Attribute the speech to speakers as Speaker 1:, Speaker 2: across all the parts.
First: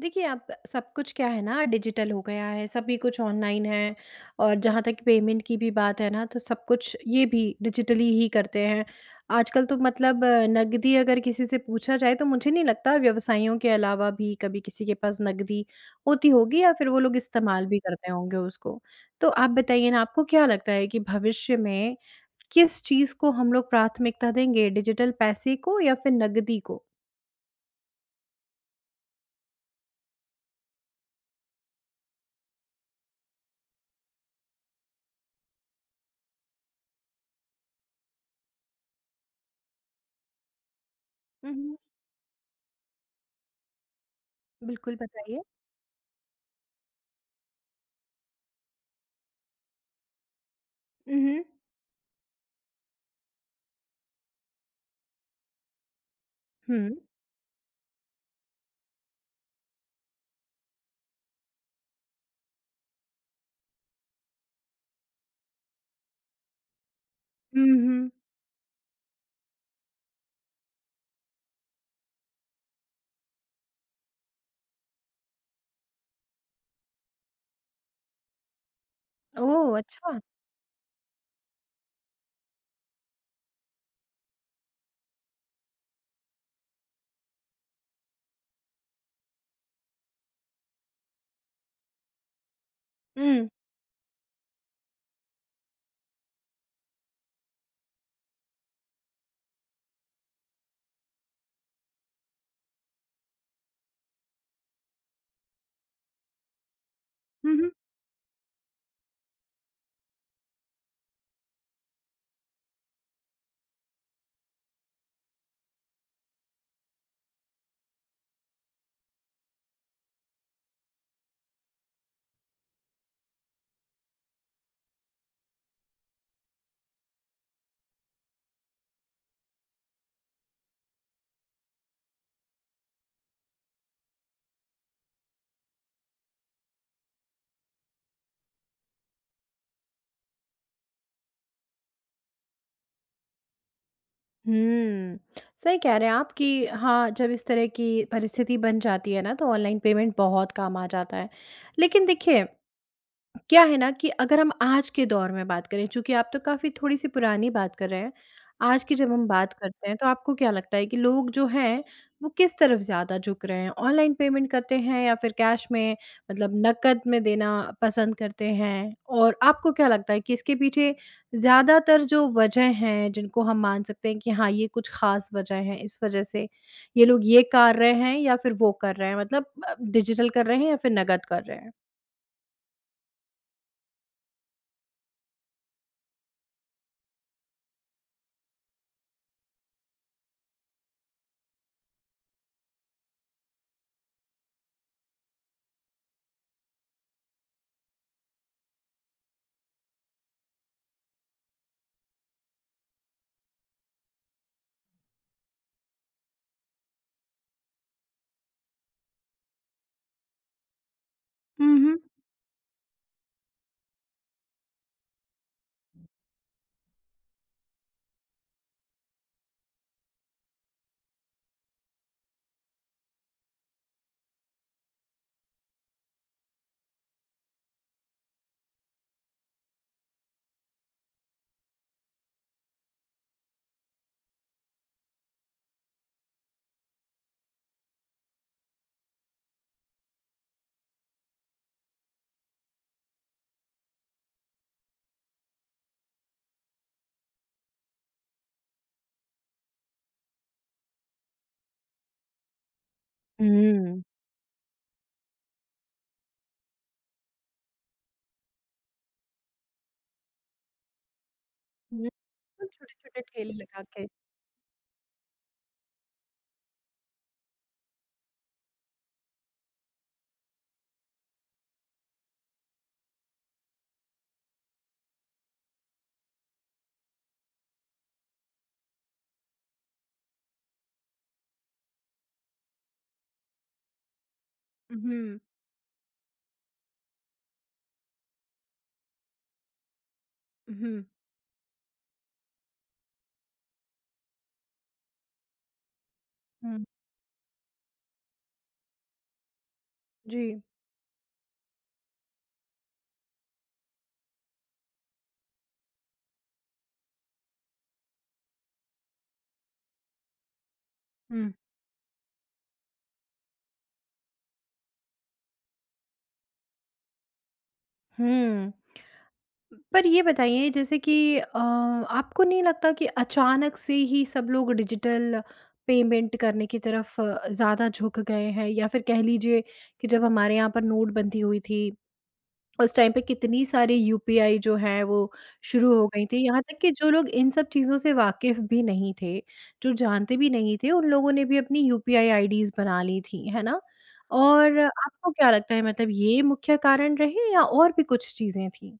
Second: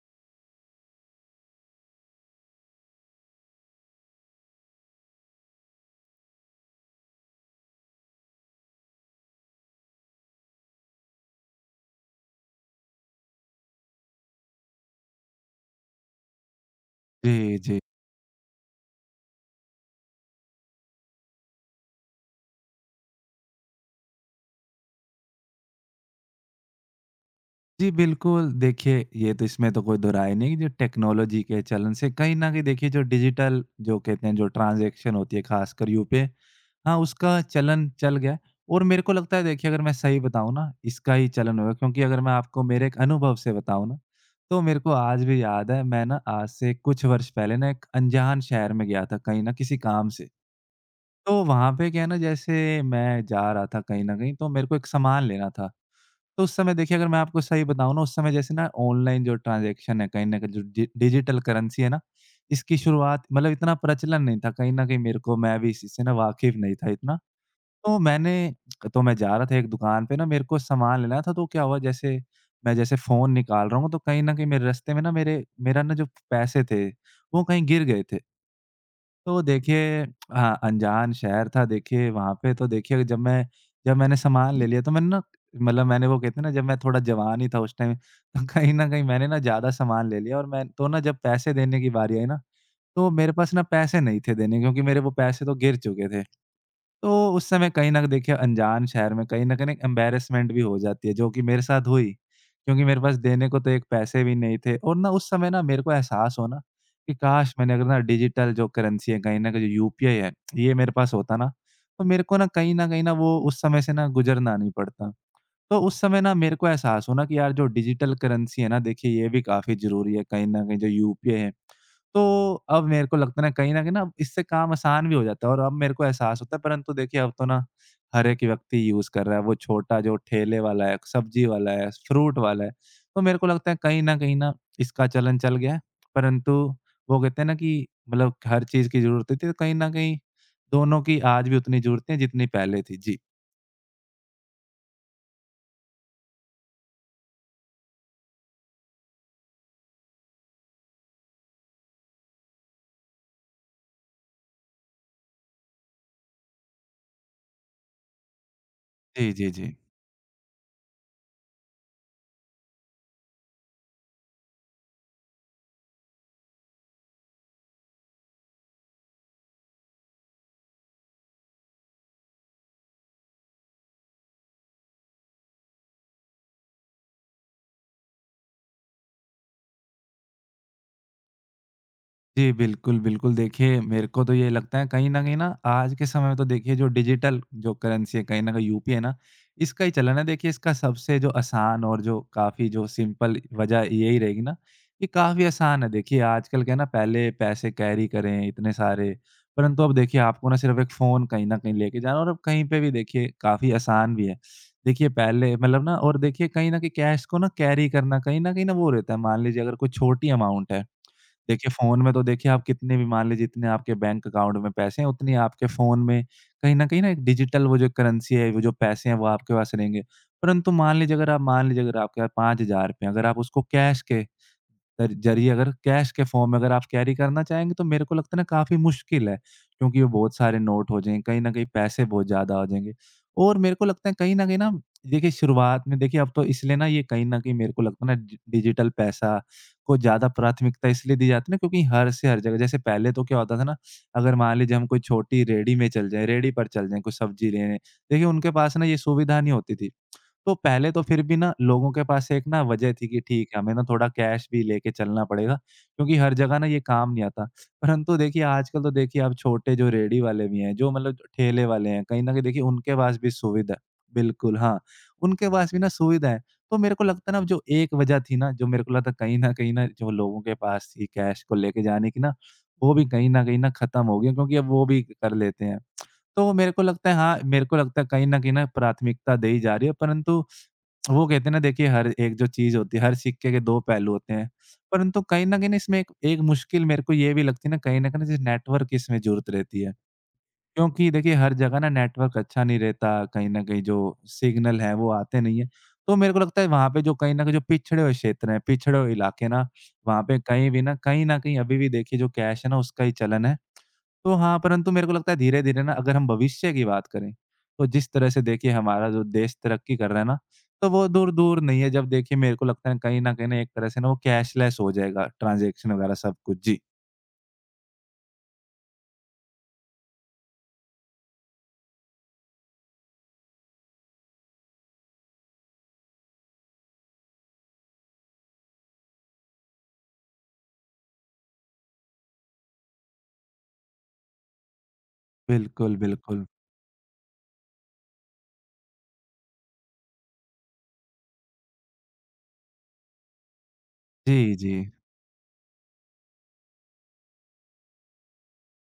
Speaker 1: देखिए अब सब कुछ क्या है ना डिजिटल हो गया है सभी कुछ ऑनलाइन है। और जहाँ तक पेमेंट की भी बात है ना, तो सब कुछ ये भी डिजिटली ही करते हैं। आजकल तो मतलब नकदी अगर किसी से पूछा जाए तो मुझे नहीं लगता व्यवसाइयों के अलावा भी कभी किसी के पास नकदी होती होगी या फ़िर वो लोग
Speaker 2: जी,
Speaker 1: इस्तेमाल भी
Speaker 2: जी।
Speaker 1: करते होंगे उसको। तो आप बताइए ना आपको क्या लगता है कि भविष्य में किस चीज़ को हम लोग प्राथमिकता देंगे डिजिटल पैसे को या फ़िर नकदी को?
Speaker 2: जी बिल्कुल। देखिए ये तो इसमें तो कोई दोहराय नहीं जो टेक्नोलॉज़ी के चलन से कहीं न कहीं देखिए जो डिजिटल जो कहते हैं जो ट्रांज़ेक्शन होती है ख़ासकर यूपीआई हाँ, उसका चलन चल गया। और मेरे को लगता है देखिए अगर मैं सही बताऊँ ना इसका ही चलन होगा
Speaker 1: उहुँ।
Speaker 2: क्योंकि अगर मैं आपको मेरे एक अनुभव से बताऊँ ना तो मेरे को
Speaker 1: बिल्कुल
Speaker 2: आज भी
Speaker 1: बताइए।
Speaker 2: याद है मैं ना आज से कुछ वर्ष पहले ना एक अंजान शहर में गया था कहीं न किसी काम से। तो
Speaker 1: उहुँ।
Speaker 2: वहाँ पे क्या है ना, जैसे मैं जा रहा था कहीं न कहीं तो मेरे को एक सामान लेना था। तो उस समय
Speaker 1: हुँ।
Speaker 2: देखिए अगर मैं आपको सही बताऊँ ना उस समय जैसे ना ऑनलाइन जो ट्रांजेक्शन है कहीं न कहीं जो डि डिजिटल करेंसी है ना, इसकी शुरुआत मतलब इतना प्रचलन नहीं था कहीं न कहीं मेरे को मैं भी इसी से वाकिफ़ नहीं था इतना।
Speaker 1: उम,
Speaker 2: तो
Speaker 1: हुँ।
Speaker 2: मैंने तो मैं जा रहा था एक दुकान पे ना मेरे को सामान लेना था तो क्या हुआ जैसे मैं जैसे फ़ोन निकाल रहा हूँ तो कहीं न कहीं मेरे रास्ते में ना मेरे मेरा ना जो पैसे थे वो कहीं गिर गए थे। तो
Speaker 1: ओह
Speaker 2: देखिए
Speaker 1: अच्छा!
Speaker 2: हाँ, अंजान शहर था देखिए वहाँ पे तो देखिए जब मैं जब मैंने सामान ले लिया तो मैंने ना मतलब मैंने वो कहते है ना, जब मैं थोड़ा जवान ही था उस टाइम तो कहीं न कहीं ना एक मैंने ना ज़्यादा सामान ले लिया और मैं तो ना जब पैसे देने की बारी आई ना तो मेरे
Speaker 1: उम
Speaker 2: पास ना पैसे नहीं थे देने के क्योंकि मेरे वो पैसे तो गिर चुके थे। तो उस समय कहीं न देखिए अंजान शहर में कहीं न कहीं एम्बैरेसमेंट हो जाती है जो कि मेरे साथ हुई। क्योंकि मेरे पास देने को तो एक पैसे भी नहीं थे और ना उस समय ना मेरे को एहसास होना कि काश!
Speaker 1: हुँ, हुँ।
Speaker 2: मैंने अगर ना डिजिटल जो करेंसी है कहीं न कहीं जो यूपीआई है ये मेरे पास होता ना, तो मेरे को ना कहीं न कहीं न वो उस समय से ना गुज़रना नहीं पड़ता। तो उस समय ना मेरे को एहसास हुआ ना कि यार जो डिजिटल करेंसी है ना देखिए ये भी काफ़ी ज़रूरी है कहीं न कहीं जो यूपीआई है। तो अब मेरे को लगता है कहीं न कहीं न अब इससे काम आसान भी हो जाता है और अब मेरे को एहसास होता है परंतु देखिए अब तो ना हर 1 व्यक्ति यूज़ कर रहा है वो छोटा जो ठेले वाला है, सब्ज़ी वाला है, फ्रूट वाला है, तो मेरे को लगता है कहीं न कहीं न इसका चलन चल गया है। परंतु वो कहते हैं ना, कि मतलब हर चीज़ की ज़रूरत होती है। तो कहीं न कहीं दोनों की आज भी उतनी ज़रूरत है जितनी पहले थी जी।
Speaker 1: हुँ। सही कह रहे हैं आप कि हाँ, जब इस तरह की परिस्थिति बन जाती है ना, तो ऑनलाइन पेमेंट बहुत काम आ जाता है। लेकिन देखिए क्या है ना, कि अगर हम आज के दौर में बात करें चूँकि आप तो काफ़ी थोड़ी-सी पुरानी बात कर रहे हैं। आज की जब हम
Speaker 2: जी, जी,
Speaker 1: बात
Speaker 2: जी।
Speaker 1: करते हैं तो आपको क्या लगता है कि लोग जो हैं वो किस तरफ ज़्यादा झुक रहे हैं? ऑनलाइन पेमेंट करते हैं या फ़िर कैश में मतलब नकद में देना पसंद करते हैं? और आपको क्या लगता है कि इसके पीछे ज़्यादातर जो वज़ह हैं जिनको हम मान सकते हैं कि हाँ, ये कुछ ख़ास वज़ह है इस वज़ह से ये लोग ये कार रहे हैं या फ़िर वो कर रहे हैं? मतलब अ, डिजिटल कर रहे हैं या फ़िर नकद कर रहे हैं?
Speaker 2: जी। बिल्कुल, बिल्कुल देखिए मेरे को तो ये लगता है। कहीं न कहीं न आज के समय में तो देखिए जो डिजिटल जो करेंसी है कहीं न कहीं यूपीआई है ना इसका ही चलन है। देखिए इसका सबसे जो आसान और जो काफ़ी जो सिंपल वज़ह यही रहेगी ना। ये काफ़ी आसान है देखिए, आजकल क्या है ना। पहले पैसे कैरी करें इतने सारे। परंतु अब देखिए आपको ना सिर्फ़ 1 फ़ोन कहीं न कहीं लेके जाना है और अब कहीं पे भी देखिए काफ़ी आसान भी है। देखिए पहले मतलब ना और देखिए कहीं न कहीं कैश को ना कैरी करना कहीं न कहीं न वो रहता है। मान लीजिए अगर कोई छोटी अमाउंट है। देखिए
Speaker 1: उहुँ।
Speaker 2: फ़ोन में तो देखिए आप कितने भी मान लीजिए जितने आपके बैंक अकाउंट में पैसे हैं उतने आपके फ़ोन में कहीं न कहीं न एक डिजिटल वो जो करेंसी है वो जो पैसे हैं वो आपके पास रहेंगे। परंतु मान लीजिए अगर आप मान लीजिए अगर आपके पास 5,000 है अगर आप उसको कैश के कर ज़रिए अगर कैश के फ़ॉर्म में अगर आप कैरी करना चाहेंगे तो मेरे को लगता है ना काफ़ी मुश्किल है। क्योंकि वो बहुत सारे नोट हो जाएँगे, कहीं न कहीं पैसे बहुत ज़्यादा हो जाएँगे। और मेरे को लगता है कहीं न कहीं न देखिए शुरुआत में देखिए अब तो इसलिए ना ये कहीं न कहीं मेरे को लगता है ना डि डिजिटल पैसा को ज़्यादा प्राथमिकता इसलिए दी जाती है ना, क्योंकि हर से हर जगह जैसे पहले तो क्या होता था ना अगर मान लीजिए हम कोई छोटी रेहड़ी में चले जाएँ रेहड़ी पर चल जाए कुछ सब्ज़ी लेने। देखिए उनके पास ना ये सुविधा नहीं होती थी। तो पहले तो फ़िर भी ना लोगों के पास एक ना वज़ह थी कि ठीक है हमें ना
Speaker 1: हुँ।
Speaker 2: थोड़ा कैश भी लेके चलना पड़ेगा क्योंकि हर जगह ना ये काम नहीं आता। परंतु देखिए आजकल तो देखिए अब छोटे जो रेहड़ी वाले भी हैं जो मतलब ठेले वाले
Speaker 1: हुँ।
Speaker 2: हैं कहीं न कहीं देखिए
Speaker 1: उम,
Speaker 2: उनके पास
Speaker 1: छोटे-छोटे
Speaker 2: भी
Speaker 1: ठेली
Speaker 2: सुविधा
Speaker 1: लगा के।
Speaker 2: बिल्कुल, हाँ। उनके पास भी ना सुविधा है। तो मेरे को लगता है ना अब जो एक वज़ह थी ना, जो मेरे को लगता है कहीं न कहीं न जो लोगों के पास थी कैश को लेके जाने की ना वो भी कहीं न कहीं न ख़त्म हो गई है क्योंकि अब वो भी कर लेते हैं। तो मेरे को लगता है हाँ, मेरे को लगता है कहीं न कहीं न प्राथमिकता दी जा रही है। परंतु वो कहते हैं ना देखिए हर एक जो चीज़ होती है हर सिक्के के दो पहलू होते हैं। परंतु
Speaker 1: उहुँ।
Speaker 2: कहीं न कहीं इसमें एक एक मुश्किल मेरे को ये भी लगती है ना कहीं न कहीं जैसे नेटवर्क की इसमें ज़रूरत रहती है।
Speaker 1: उहुँ।
Speaker 2: क्योंकि देखिए हर जगह ना नेटवर्क अच्छा नहीं रहता। कहीं न कहीं जो सिग्नल है वो आते नहीं है। तो मेरे को लगता है
Speaker 1: हुँ।
Speaker 2: वहाँ पे जो कहीं न कहीं जो पिछड़े हुए क्षेत्र हैं पिछड़े हुए इलाके ना वहाँ पे
Speaker 1: जी।
Speaker 2: कहीं भी न, कहीं न कहीं अभी भी देखिए जो कैश है ना उसका ही चलन है। तो हाँ, परंतु मेरे को लगता है धीरे-धीरे ना अगर हम भविष्य की बात करें तो जिस तरह से देखिए हमारा जो देश तरक्की कर रहा है ना तो वो दूर
Speaker 1: हुँ।
Speaker 2: दूर नहीं है जब देखिए मेरे को लगता है कहीं न कहीं एक तरह से ना वो कैशलेस हो जाएगा। ट्रांज़ेक्शन वग़ैरह सब कुछ। जी।
Speaker 1: हुँ। पर ये बताइए जैसे कि अ आपको नहीं लगता कि अचानक से ही सब लोग डिजिटल पेमेंट करने की तरफ अ, ज़्यादा झुक गए हैं या फिर कह लीजिए कि जब हमारे यहाँ पर नोटबंदी हुई थी, उस टाइम पे कितनी सारी यूपीआई जो हैं वो शुरू
Speaker 2: बिल्कुल,
Speaker 1: हो गई
Speaker 2: बिल्कुल।
Speaker 1: थीं। यहाँ तक कि जो लोग इन सब चीज़ों से वाकिफ़ भी नहीं थे, जो जानते भी नहीं थे, उन लोगों ने भी अपनी यूपीआई आईडीज़ बना लीं थीं। है ना?
Speaker 2: जी,
Speaker 1: और
Speaker 2: जी।
Speaker 1: आपको क्या लगता है मतलब ये मुख्य कारण रहे या और भी कुछ चीज़ें थीं?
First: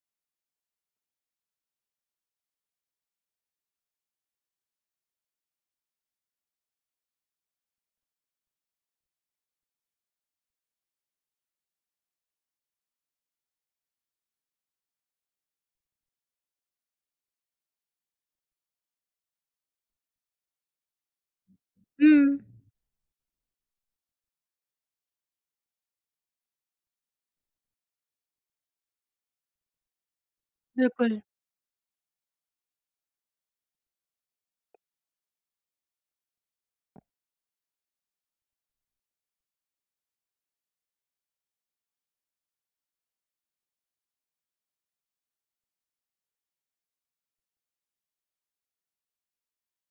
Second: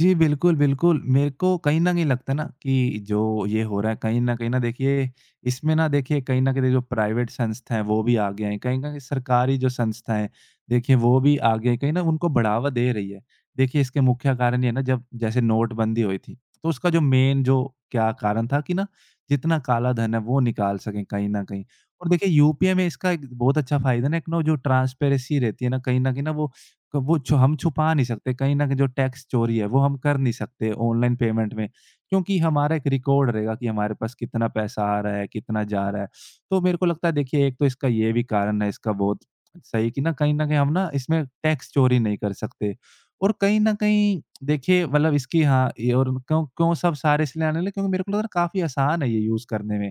Speaker 2: जी, बिल्कुल, बिल्कुल। मेरे को कहीं न कहीं लगता ना कि जो ये हो रहा है कहीं न कहीं ना देखिए इसमें ना देखिए कहीं न कहीं दे जो प्राइवेट संस्था हैं वो भी आगे हैं। कहीं न कहीं सरकारी जो संस्थाएँ हैं देखिए, वो भी आगे हैं, कहें ना उनको बढ़ावा दे रही है। देखिए इसके मुख्य कारण ये है ना जब जैसे नोटबंदी हुई थी तो उसका जो मेन जो क्या कारण था कि ना जितना काला धन है वो निकाल सकें कहीं न कहीं। और देखिए
Speaker 1: हुँ।
Speaker 2: यूपीआई में इसका एक बहुत अच्छा फ़ायदा है एक ना जो ट्रांसपेरेंसी रहती है ना कहीं न कहीं ना वो। क वो जो हम छुपा नहीं सकते कहीं न कहीं जो टैक्स चोरी है वो हम कर नहीं सकते ऑनलाइन
Speaker 1: बिल्कुल।
Speaker 2: पेमेंट में। क्योंकि हमारा एक रिकॉर्ड रहेगा कि हमारे पास कितना पैसा आ रहा है, कितना जा रहा है। तो मेरे को लगता है देखिए एक तो इसका ये भी कारण है। इसका बहुत, सही कि ना कहीं न कहीं हम ना इसमें टैक्स चोरी नहीं कर सकते और कहीं न कहीं देखिए मतलब इसकी हाँ, ये और क्यों क्यों सब सारे इसलिए आने लगे क्योंकि मेरे को लग रहा है काफ़ी आसान है ये यूज़ करने में।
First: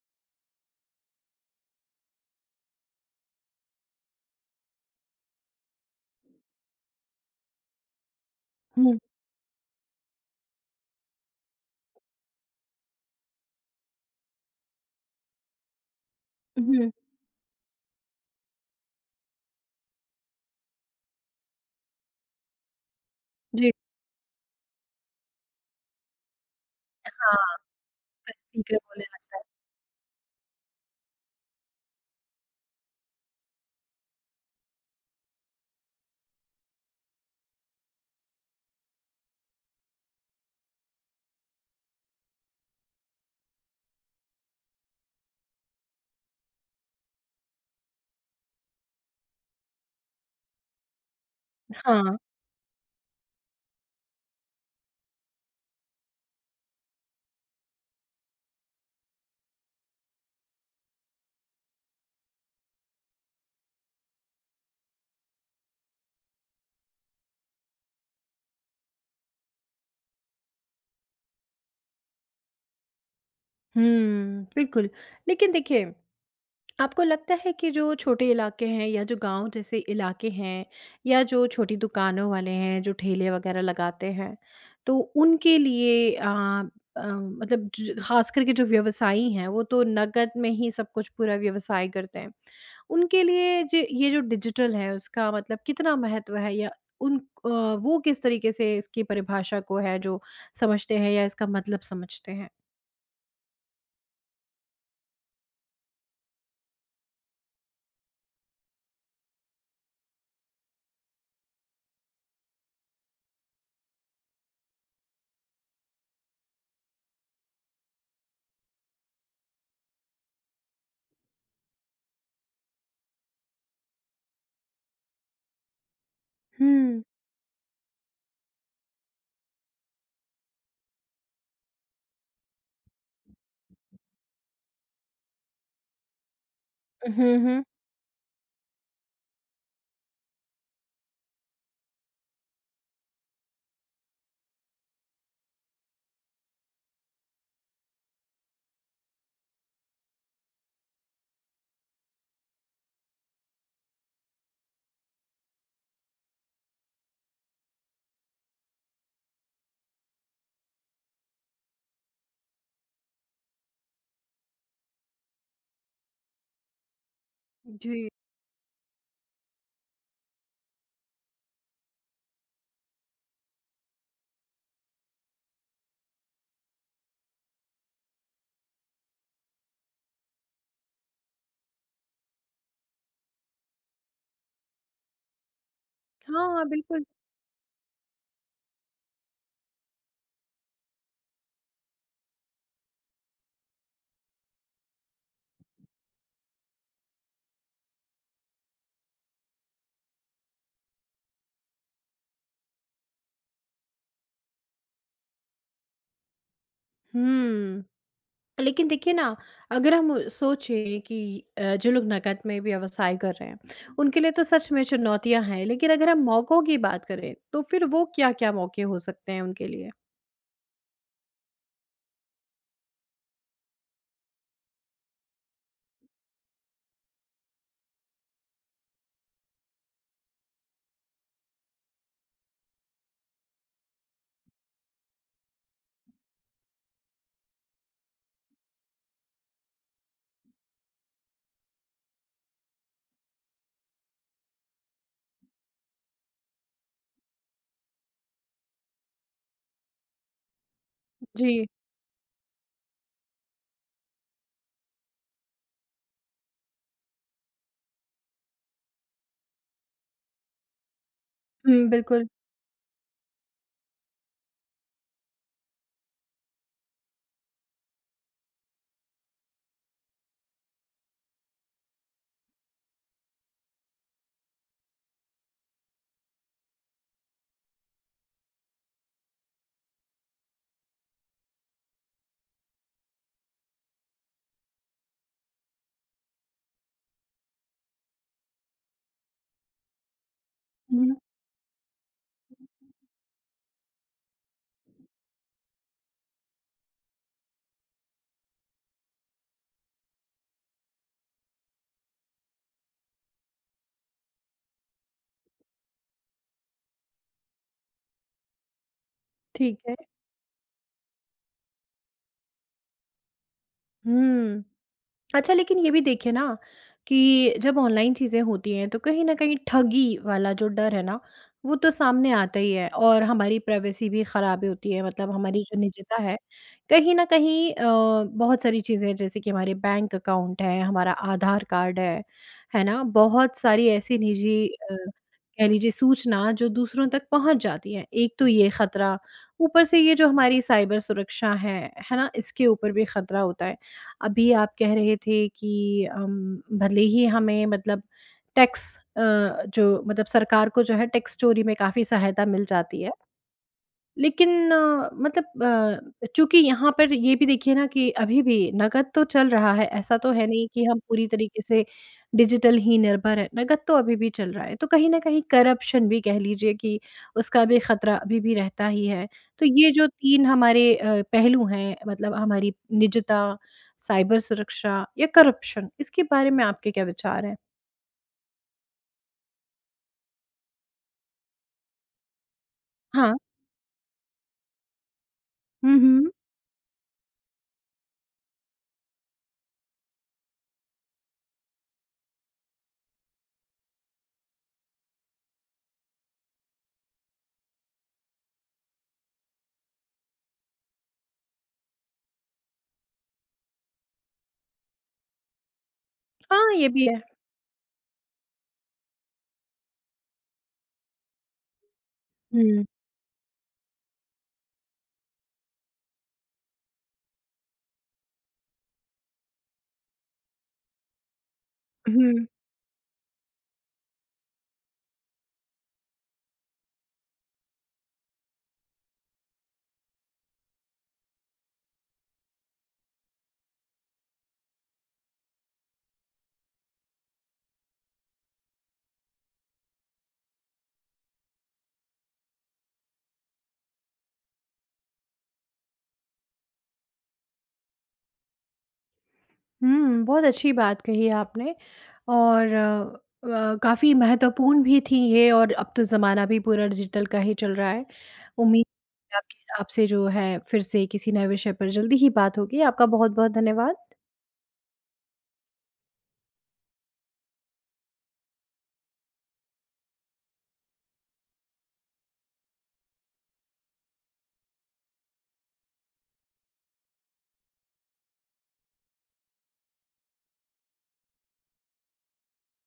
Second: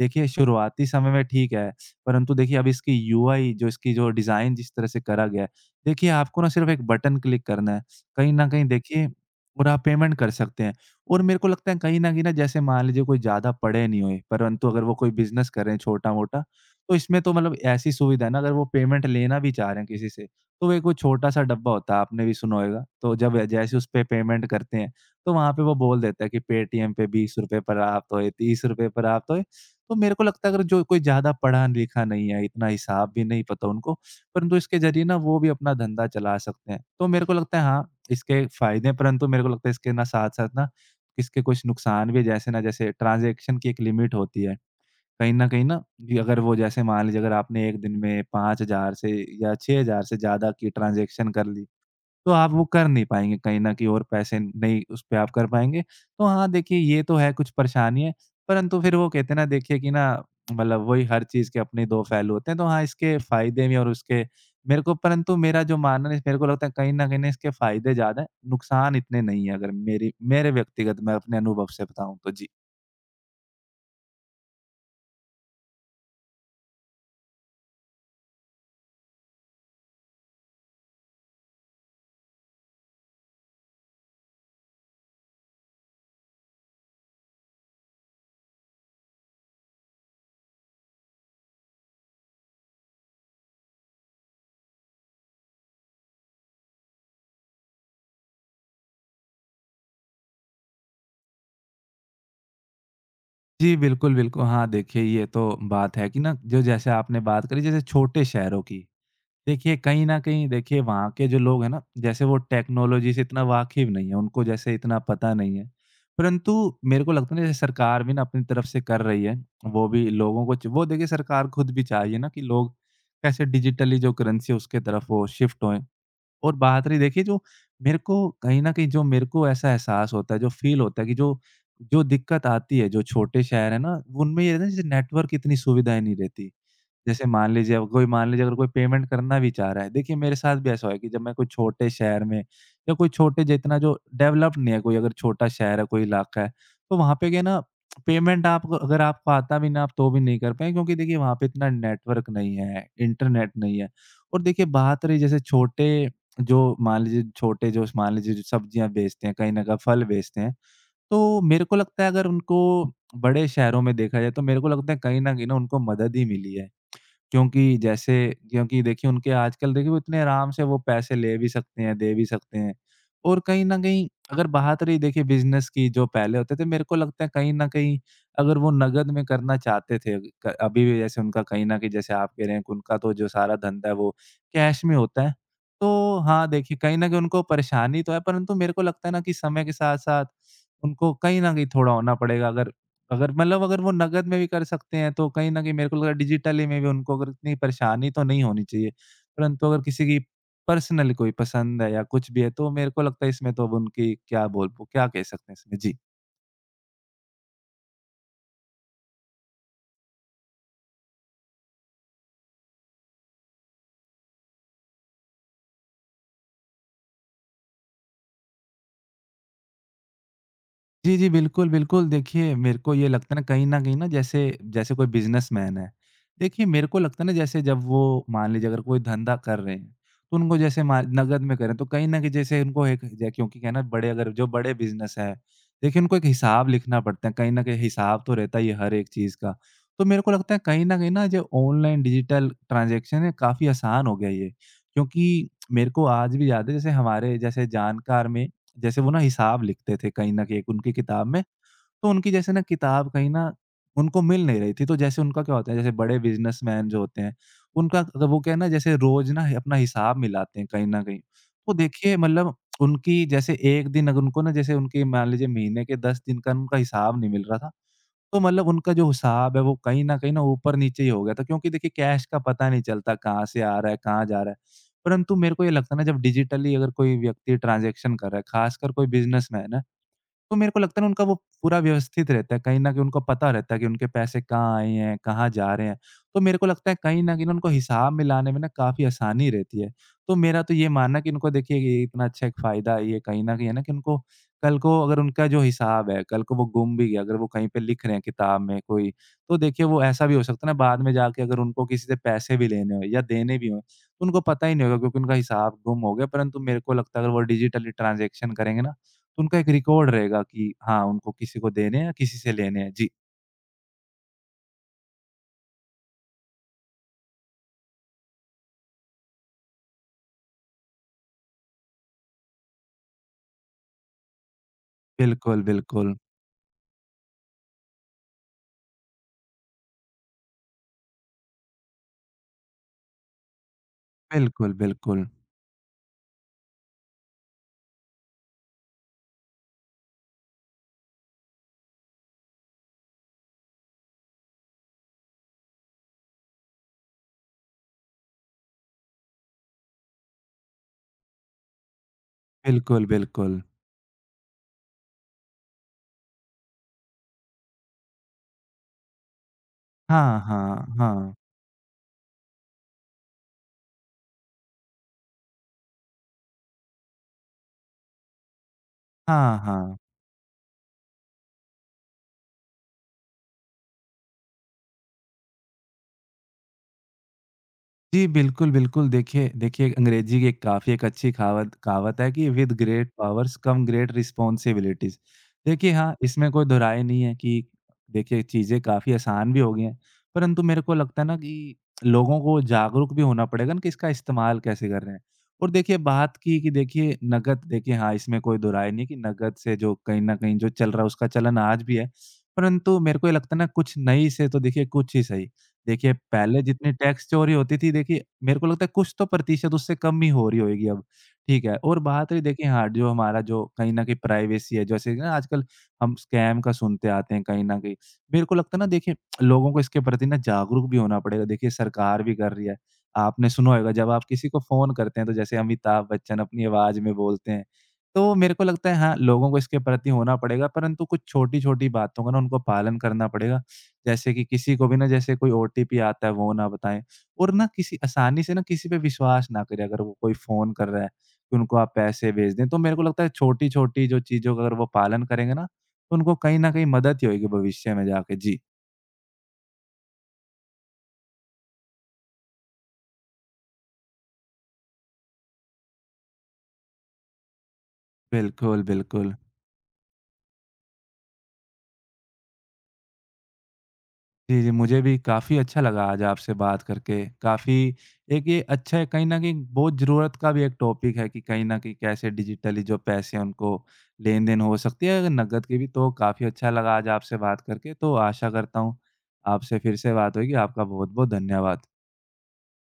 Speaker 2: देखिए, शुरुआती समय में ठीक है। परंतु देखिए अब इसकी यूआई जो इसकी जो डिज़ाइन जिस तरह से करा गया है। देखिए आपको ना सिर्फ एक बटन क्लिक करना है। कहीं न कहीं
Speaker 1: हुँ।
Speaker 2: देखिए और आप पेमेंट कर सकते हैं और मेरे को लगता है कहीं न कहीं जैसे मान लीजिए कोई ज़्यादा पढ़े नहीं हुए परंतु अगर वो कोई बिज़नेस कर रहे हैं छोटा-मोटा।
Speaker 1: उहुँ।
Speaker 2: तो इसमें तो मतलब ऐसी सुविधा है ना अगर वो पेमेंट लेना भी चाह रहे हैं किसी से तो एक वो छोटा-सा डब्बा होता है आपने भी सुना होयगा। तो जब
Speaker 1: जी।
Speaker 2: जैसे उसपे पेमेंट करते हैं तो वहाँ पे वो बोल देता है कि "पेटीएम पे
Speaker 1: अ,
Speaker 2: 20
Speaker 1: हाँ।
Speaker 2: रुपए प्राप्त होए।
Speaker 1: [unintelligible]
Speaker 2: 30
Speaker 1: के
Speaker 2: रुपए
Speaker 1: बोलने
Speaker 2: प्राप्त
Speaker 1: लगता
Speaker 2: होए।"
Speaker 1: है।
Speaker 2: तो मेरे को लगता है अगर जो कोई ज़्यादा पढ़ा-लिखा नहीं है इतना हिसाब भी नहीं पता उनको। परंतु इसके ज़रिए ना वो भी अपना धंधा चला सकते हैं। तो मेरे को लगता है हाँ इसके फ़ायदे हैं। परंतु मेरे को लगता है इसके ना साथ-साथ ना इसके कुछ नुकसान भी हैं। जैसे ना जैसे ट्रांजेक्शन की एक लिमिट होती है। कहीं न कहीं ना दी अगर वो जैसे मान लीजिए अगर आपने 1 दिन में 5000 से या 6000 से ज़्यादा की ट्रांजेक्शन कर ली।
Speaker 1: अ, हाँ।
Speaker 2: तो आप वो कर नहीं पाएँगे कहीं न कहीं और पैसे नहीं उस पे आप कर पाएँगे। तो हाँ देखिए ये तो है कुछ परेशानी है। परंतु फिर वो कहते हैं ना देखिए कि ना मतलब वही हर चीज़ के अपने दो पहलू होते हैं। तो हाँ इसके फ़ायदे भी और उसके मेरे को परंतु मेरा जो मानना है मेरे को लगता है कहीं न कहीं ना इसके फ़ायदे ज़्यादा है, नुकसान इतने नहीं है अगर मेरी मेरे व्यक्तिगत मैं अपने अनुभव से बताऊँ तो। जी।
Speaker 1: हुँ बिल्कुल। लेकिन देखिए आपको लगता है कि जो छोटे इलाके हैं या जो गाँव जैसे इलाके हैं, या जो छोटी दुकानों वाले हैं जो ठेले वग़ैरह लगाते हैं तो उनके लिए अ अ, मतलब ज ज ख़ासकर के जो व्यवसायी हैं वो तो नकद में ही सब कुछ पूरा व्यवसाय करते हैं। उनके लिए ज ये जो डिजिटल है उसका मतलब कितना महत्त्व है? या उन अ, वो किस तरीके से इसकी परिभाषा को है जो समझते हैं या इसका मतलब समझते हैं?
Speaker 2: जी बिल्कुल, बिल्कुल। हाँ, देखिए ये तो बात है कि ना जो जैसे आपने बात करी जैसे छोटे शहरों की। देखिए कहीं न कहीं देखिए वहाँ के जो लोग है ना जैसे वो टेक्नोलॉजी से इतना वाकिफ़ नहीं है उनको जैसे इतना पता नहीं है। परंतु मेरे को लगता है ना सरकार भी ना अपनी तरफ से कर रही है। वो भी लोगों को च वो देखिए सरकार ख़ुद भी चाह रही है ना कि लोग कैसे डिजिटली जो करेंसी है उसके तरफ वो शिफ्ट होएँ। और बात रही
Speaker 1: हुँ।
Speaker 2: देखिए जो मेरे को कहीं न कहीं जो मेरे को ऐसा एहसास होता है जो फ़ील होता है कि जो जो दिक्कत आती है जो छोटे शहर हैं ना उनमें ये रहता है जैसे नेटवर्क इतनी सुविधाएँ नहीं रहती।
Speaker 1: अ,
Speaker 2: जैसे
Speaker 1: हुँ,
Speaker 2: मान
Speaker 1: हुँ।
Speaker 2: लीजिए अब कोई मान लीजिए अगर कोई पेमेंट करना भी चाह रहा है देखिए मेरे साथ भी ऐसा हुआ है कि जब मैं कोई छोटे शहर में या कोई छोटे जितना जो डेवलप नहीं है कोई अगर छोटा शहर है कोई इलाका है तो वहाँ पे क्या है ना पेमेंट आपको अगर आपको आता भी ना आप तो भी नहीं कर पाए। क्योंकि देखिए वहाँ पे इतना नेटवर्क नहीं है इंटरनेट नहीं है। और देखिए बात रही जैसे छोटे जो मान लीजिए छोटे जो स मान लीजिए जो सब्ज़ियाँ बेचते हैं कहीं न कहीं फल बेचते हैं तो मेरे को लगता है अगर उनको बड़े शहरों में देखा जाए तो मेरे को लगता है कहीं न कहीं उनको मदद ही मिली है। क्योंकि
Speaker 1: जी।
Speaker 2: जैसे क्योंकि देखिए उनके आजकल देखिए वो इतने आराम से वो पैसे ले भी सकते हैं दे भी सकते हैं। और कहीं न कहीं अगर बात रही देखिए बिज़नस की जो पहले होते थे मेरे को लगता है कहीं न कहीं अगर वो नकद में करना चाहते थे क अभी भी जैसे उनका कहीं न कहीं जैसे आप कह रहे हैं उनका तो जो सारा धंधा है वो कैश में होता है। तो हाँ,
Speaker 1: हाँ,
Speaker 2: देखिए कहीं
Speaker 1: बिल्कुल।
Speaker 2: न कहीं उनको परेशानी तो है परंतु मेरे को लगता है ना कि समय के साथ-साथ उनको कहीं न कहीं थोड़ा होना पड़ेगा। अगर अगर मतलब अगर वो नकद में भी कर सकते हैं तो कहीं न कहीं मेरे को लगा डिजिटली में भी उनको अगर इतनी परेशानी तो नहीं होनी चाहिए। परंतु अगर किसी की पर्सनल कोई पसंद है या कुछ भी है तो मेरे को लगता है इसमें तो अब उनकी क्या बोल? उ क्या कह सकते हैं इसमें। जी।
Speaker 1: हुँ। लेकिन देखिए ना, अगर हम सोचें कि अ, जो लोग नकद में व्यवसाय कर रहे हैं, उनके लिए तो सच में चुनौतियाँ हैं। लेकिन अगर हम मौकों की बात करें, तो फ़िर वो क्या-क्या मौके हो सकते हैं उनके लिए?
Speaker 2: जी, जी। बिल्कुल, बिल्कुल, देखिए, मेरे को ये लगता है ना, कहीं न कहीं ना जैसे जैसे कोई बिज़नेसमैन है। देखिए, मेरे को लगता है ना जैसे जब वो, मान लीजिए अगर कोई धंधा कर रहे हैं। तो उनको जैसे मार नगद में कर रहे, तो कहीं न कहीं जैसे उनको एक ज क्योंकि क्या है ना, बड़े अगर, जो बड़े बिज़नेस है देखिए, उनको एक हिसाब लिखना पड़ता है कहीं न कहीं हिसाब तो रहता ही है हर एक चीज़ का। तो मेरे को लगता है कहीं न कहीं ना जो ऑनलाइन डिजिटल ट्रांज़ैक्शन है, काफ़ी आसान हो गया है ये। क्योंकि मेरे को आज भी याद है, जैसे हमारे जैसे जानकार में जैसे वो ना हिसाब लिखते थे कहीं न कहीं उनकी किताब में।
Speaker 1: जी।
Speaker 2: तो उनकी जैसे ना किताब कहीं ना, उनको मिल नहीं रही थी। तो जैसे उनका क्या होता है, जैसे बड़े बिज़नेसमैन जो होते हैं, उनका मतलब तो वो क्या है ना जैसे रोज़ ना, अपना हिसाब मिलाते हैं कहीं न कहीं। तो
Speaker 1: हुँ।
Speaker 2: देखिए,
Speaker 1: बिल्कुल।
Speaker 2: मतलब उनकी जैसे 1 दिन अगर उनको ना जैसे उनकी मान लीजिए महीने के 10 दिन का उनका हिसाब नहीं मिल रहा था। तो मतलब उनका जो हिसाब है, वो कहीं न कहीं ना ऊपर-नीचे ही हो गया था। क्योंकि देखिए कैश का पता नहीं चलता कहाँ से आ रहा है, कहाँ जा रहा है। परंतु मेरे को ये लगता है ना जब डिजिटली अगर कोई व्यक्ति ट्रांज़ैक्शन कर रहा है, ख़ासकर कोई बिज़नेसमैन है, तो मेरे को लगता है ना उनका वो पूरा व्यवस्थित रहता है। कहीं न कहीं उनको पता रहता है कि उनके पैसे कहाँ आए हैं, कहाँ जा रहे हैं। तो मेरे को लगता है कहीं न कहीं ना उनको हिसाब मिलाने में ना काफ़ी आसानी रहती है। तो मेरा तो ये
Speaker 1: हुँ,
Speaker 2: मानना
Speaker 1: हुँ।
Speaker 2: है, कि उनको देखिए ये इतना अच्छा एक फ़ायदा है ये कहीं न कहीं। है ना? कि उनको कल को अगर उनका जो हिसाब है, कल को वो गुम भी गया, अगर वो कहीं पे लिख रहे हैं किताब में कोई। तो देखिए, वो ऐसा भी हो सकता है ना बाद में जाके अगर उनको किसी से पैसे भी लेने हो या देने भी हों, उनको पता ही नहीं होगा क्योंकि उनका हिसाब गुम हो गया। परंतु मेरे को लगता है अगर वो डिजिटली ट्रांज़ैक्शन करेंगे ना, तो उनका एक
Speaker 1: ठीक है।
Speaker 2: रिकॉर्ड रहेगा कि हाँ, उनको किसी को देने है या किसी से लेने है। जी।
Speaker 1: हुँ। अच्छा लेकिन ये भी देखिए ना कि जब ऑनलाइन चीज़ें होती हैं तो कहीं न कहीं ठगी वाला जो डर है ना वो तो सामने आता ही है और हमारी प्राइवेसी भी ख़राब होती है। मतलब हमारी
Speaker 2: बिल्कुल,
Speaker 1: जो
Speaker 2: बिल्कुल।
Speaker 1: निजता है कहीं न कहीं अ, बहुत सारी चीज़ें हैं जैसे कि हमारे बैंक अकाउंट हें हमारा आधार कार्ड है। है ना? बहुत सारी ऐसी निजी
Speaker 2: बिल्कुल,
Speaker 1: अ,
Speaker 2: बिल्कुल।
Speaker 1: कह लीजिए सूचना जो दूसरों तक पहुँच जाती है एक तो ये ख़तरा। ऊपर से ये जो हमारी साइबर सुरक्षा है। है ना? इसके ऊपर भी ख़तरा होता है। अभी आप कह रहे थे कि अ, भले ही हमें मतलब टैक्स अ, जो मतलब सरकार को जो है टैक्स चोरी में काफ़ी सहायता मिल जाती
Speaker 2: बिल्कुल,
Speaker 1: है।
Speaker 2: बिल्कुल।
Speaker 1: लेकिन अ, मतलब अ, चूँकि यहाँ पर ये भी देखिए ना कि अभी भी नगद तो चल रहा है ऐसा तो
Speaker 2: हाँ,
Speaker 1: है नहीं कि
Speaker 2: हाँ,
Speaker 1: हम पूरी
Speaker 2: हाँ।
Speaker 1: तरीके से डिजिटल ही निर्भर हैं। नकद तो अभी भी चल रहा है। तो कहीं न कहीं करप्शन भी कह लीजिए कि उसका भी ख़तरा अभी भी रहता ही है।
Speaker 2: हाँ,
Speaker 1: तो ये
Speaker 2: हाँ।
Speaker 1: जो 3 हमारे अ, पहलू हैं मतलब हमारी निजता साइबर सुरक्षा या करप्शन इसके बारे में आपके क्या विचार हैं?
Speaker 2: जी, बिल्कुल, बिल्कुल। देखिए देखिए, अंग्रेज़ी की एक काफ़ी एक अच्छी कहावत कहावत है कि "विद ग्रेट
Speaker 1: हाँ।
Speaker 2: Powers come great responsibilities." देखिए
Speaker 1: हुँ,
Speaker 2: हाँ,
Speaker 1: हुँ।
Speaker 2: इसमें कोई दो राय नहीं है कि देखिए, चीज़ें काफ़ी आसान भी हो गई हैं। परंतु मेरे को लगता है ना कि, लोगों को जागरूक भी होना पड़ेगा ना कि इसका इस्तेमाल कैसे कर रहे हैं और देखिए बात की, कि देखिए नक़द देखिए हाँ, इसमें कोई दो राय नहीं कि नक़द से जो कहीं न कहीं जो चल रहा है, उसका चलन आज भी है। परंतु मेरे को ये लगता है ना कुछ नहीं से तो देखिए कुछ ही सही। देखिए, पहले
Speaker 1: हाँ, ये
Speaker 2: जितनी
Speaker 1: भी है।
Speaker 2: टैक्स चोरी होती थी, देखिए, मेरे को लगता है कुछ तो प्रतिशत उससे कम ही हो रही होएगी अब। ठीक है? और बात रही देखिए
Speaker 1: हुँ।
Speaker 2: हाँ, जो हमारा जो कहीं न कहीं प्राइवेसी है। जैसे कि ना, आजकल हम स्कैम का सुनते आते हैं कहीं न कहीं। मेरे को लगता है ना, देखिए लोगों को इसके प्रति ना जागरूक भी होना पड़ेगा। देखिए, सरकार भी
Speaker 1: हुँ।
Speaker 2: कर रही है। आपने सुना होएगा जब आप किसी को फ़ोन करते हैं, तो जैसे अमिताभ बच्चन अपनी आवाज़ में बोलते हैं। तो मेरे को लगता है हाँ, लोगों को इसके प्रति होना पड़ेगा। परंतु कुछ छोटी-छोटी बातों का ना उनको पालन करना पड़ेगा। जैसे कि, किसी को भी ना जैसे कोई ओटीपी आता है वो ना बताएँ और ना किसी आसानी से ना किसी पे विश्वास ना करें अगर वो कोई फ़ोन कर रहा है, कि उनको आप पैसे भेज दें। तो मेरे को लगता है छोटी-छोटी जो चीज़ों का अगर वो पालन करेंगे ना, तो उनको कहीं न कहीं मदद ही होएगी भविष्य में जाके। जी।
Speaker 1: हुँ। बहुत अच्छी बात कही है आपने और अ, काफ़ी महत्वपूर्ण भी थीं ये और अब तो ज़माना भी पूरा डिजिटल का ही चल रहा है।
Speaker 2: बिल्कुल,
Speaker 1: उम्मीद
Speaker 2: बिल्कुल।
Speaker 1: है आपके आपसे जो है फिर से किसी नए विषय पर जल्दी ही बात होगी। आपका बहुत-बहुत धन्यवाद।
Speaker 2: जी, जी मुझे भी काफ़ी अच्छा लगा आज आपसे बात करके। काफ़ी, एक ये अच्छा है कहीं न कहीं बहुत ज़रूरत का भी एक टॉपिक है, कि कहीं न कहीं कैसे डिजिटली जो पैसे हैं उनको लेन-देन हो सकती है, अगर नकद की भी तो काफ़ी अच्छा लगा आज आपसे बात करके। तो आशा करता हूँ, आपसे फिर से बात होएगी। आपका बहुत-बहुत धन्यवाद।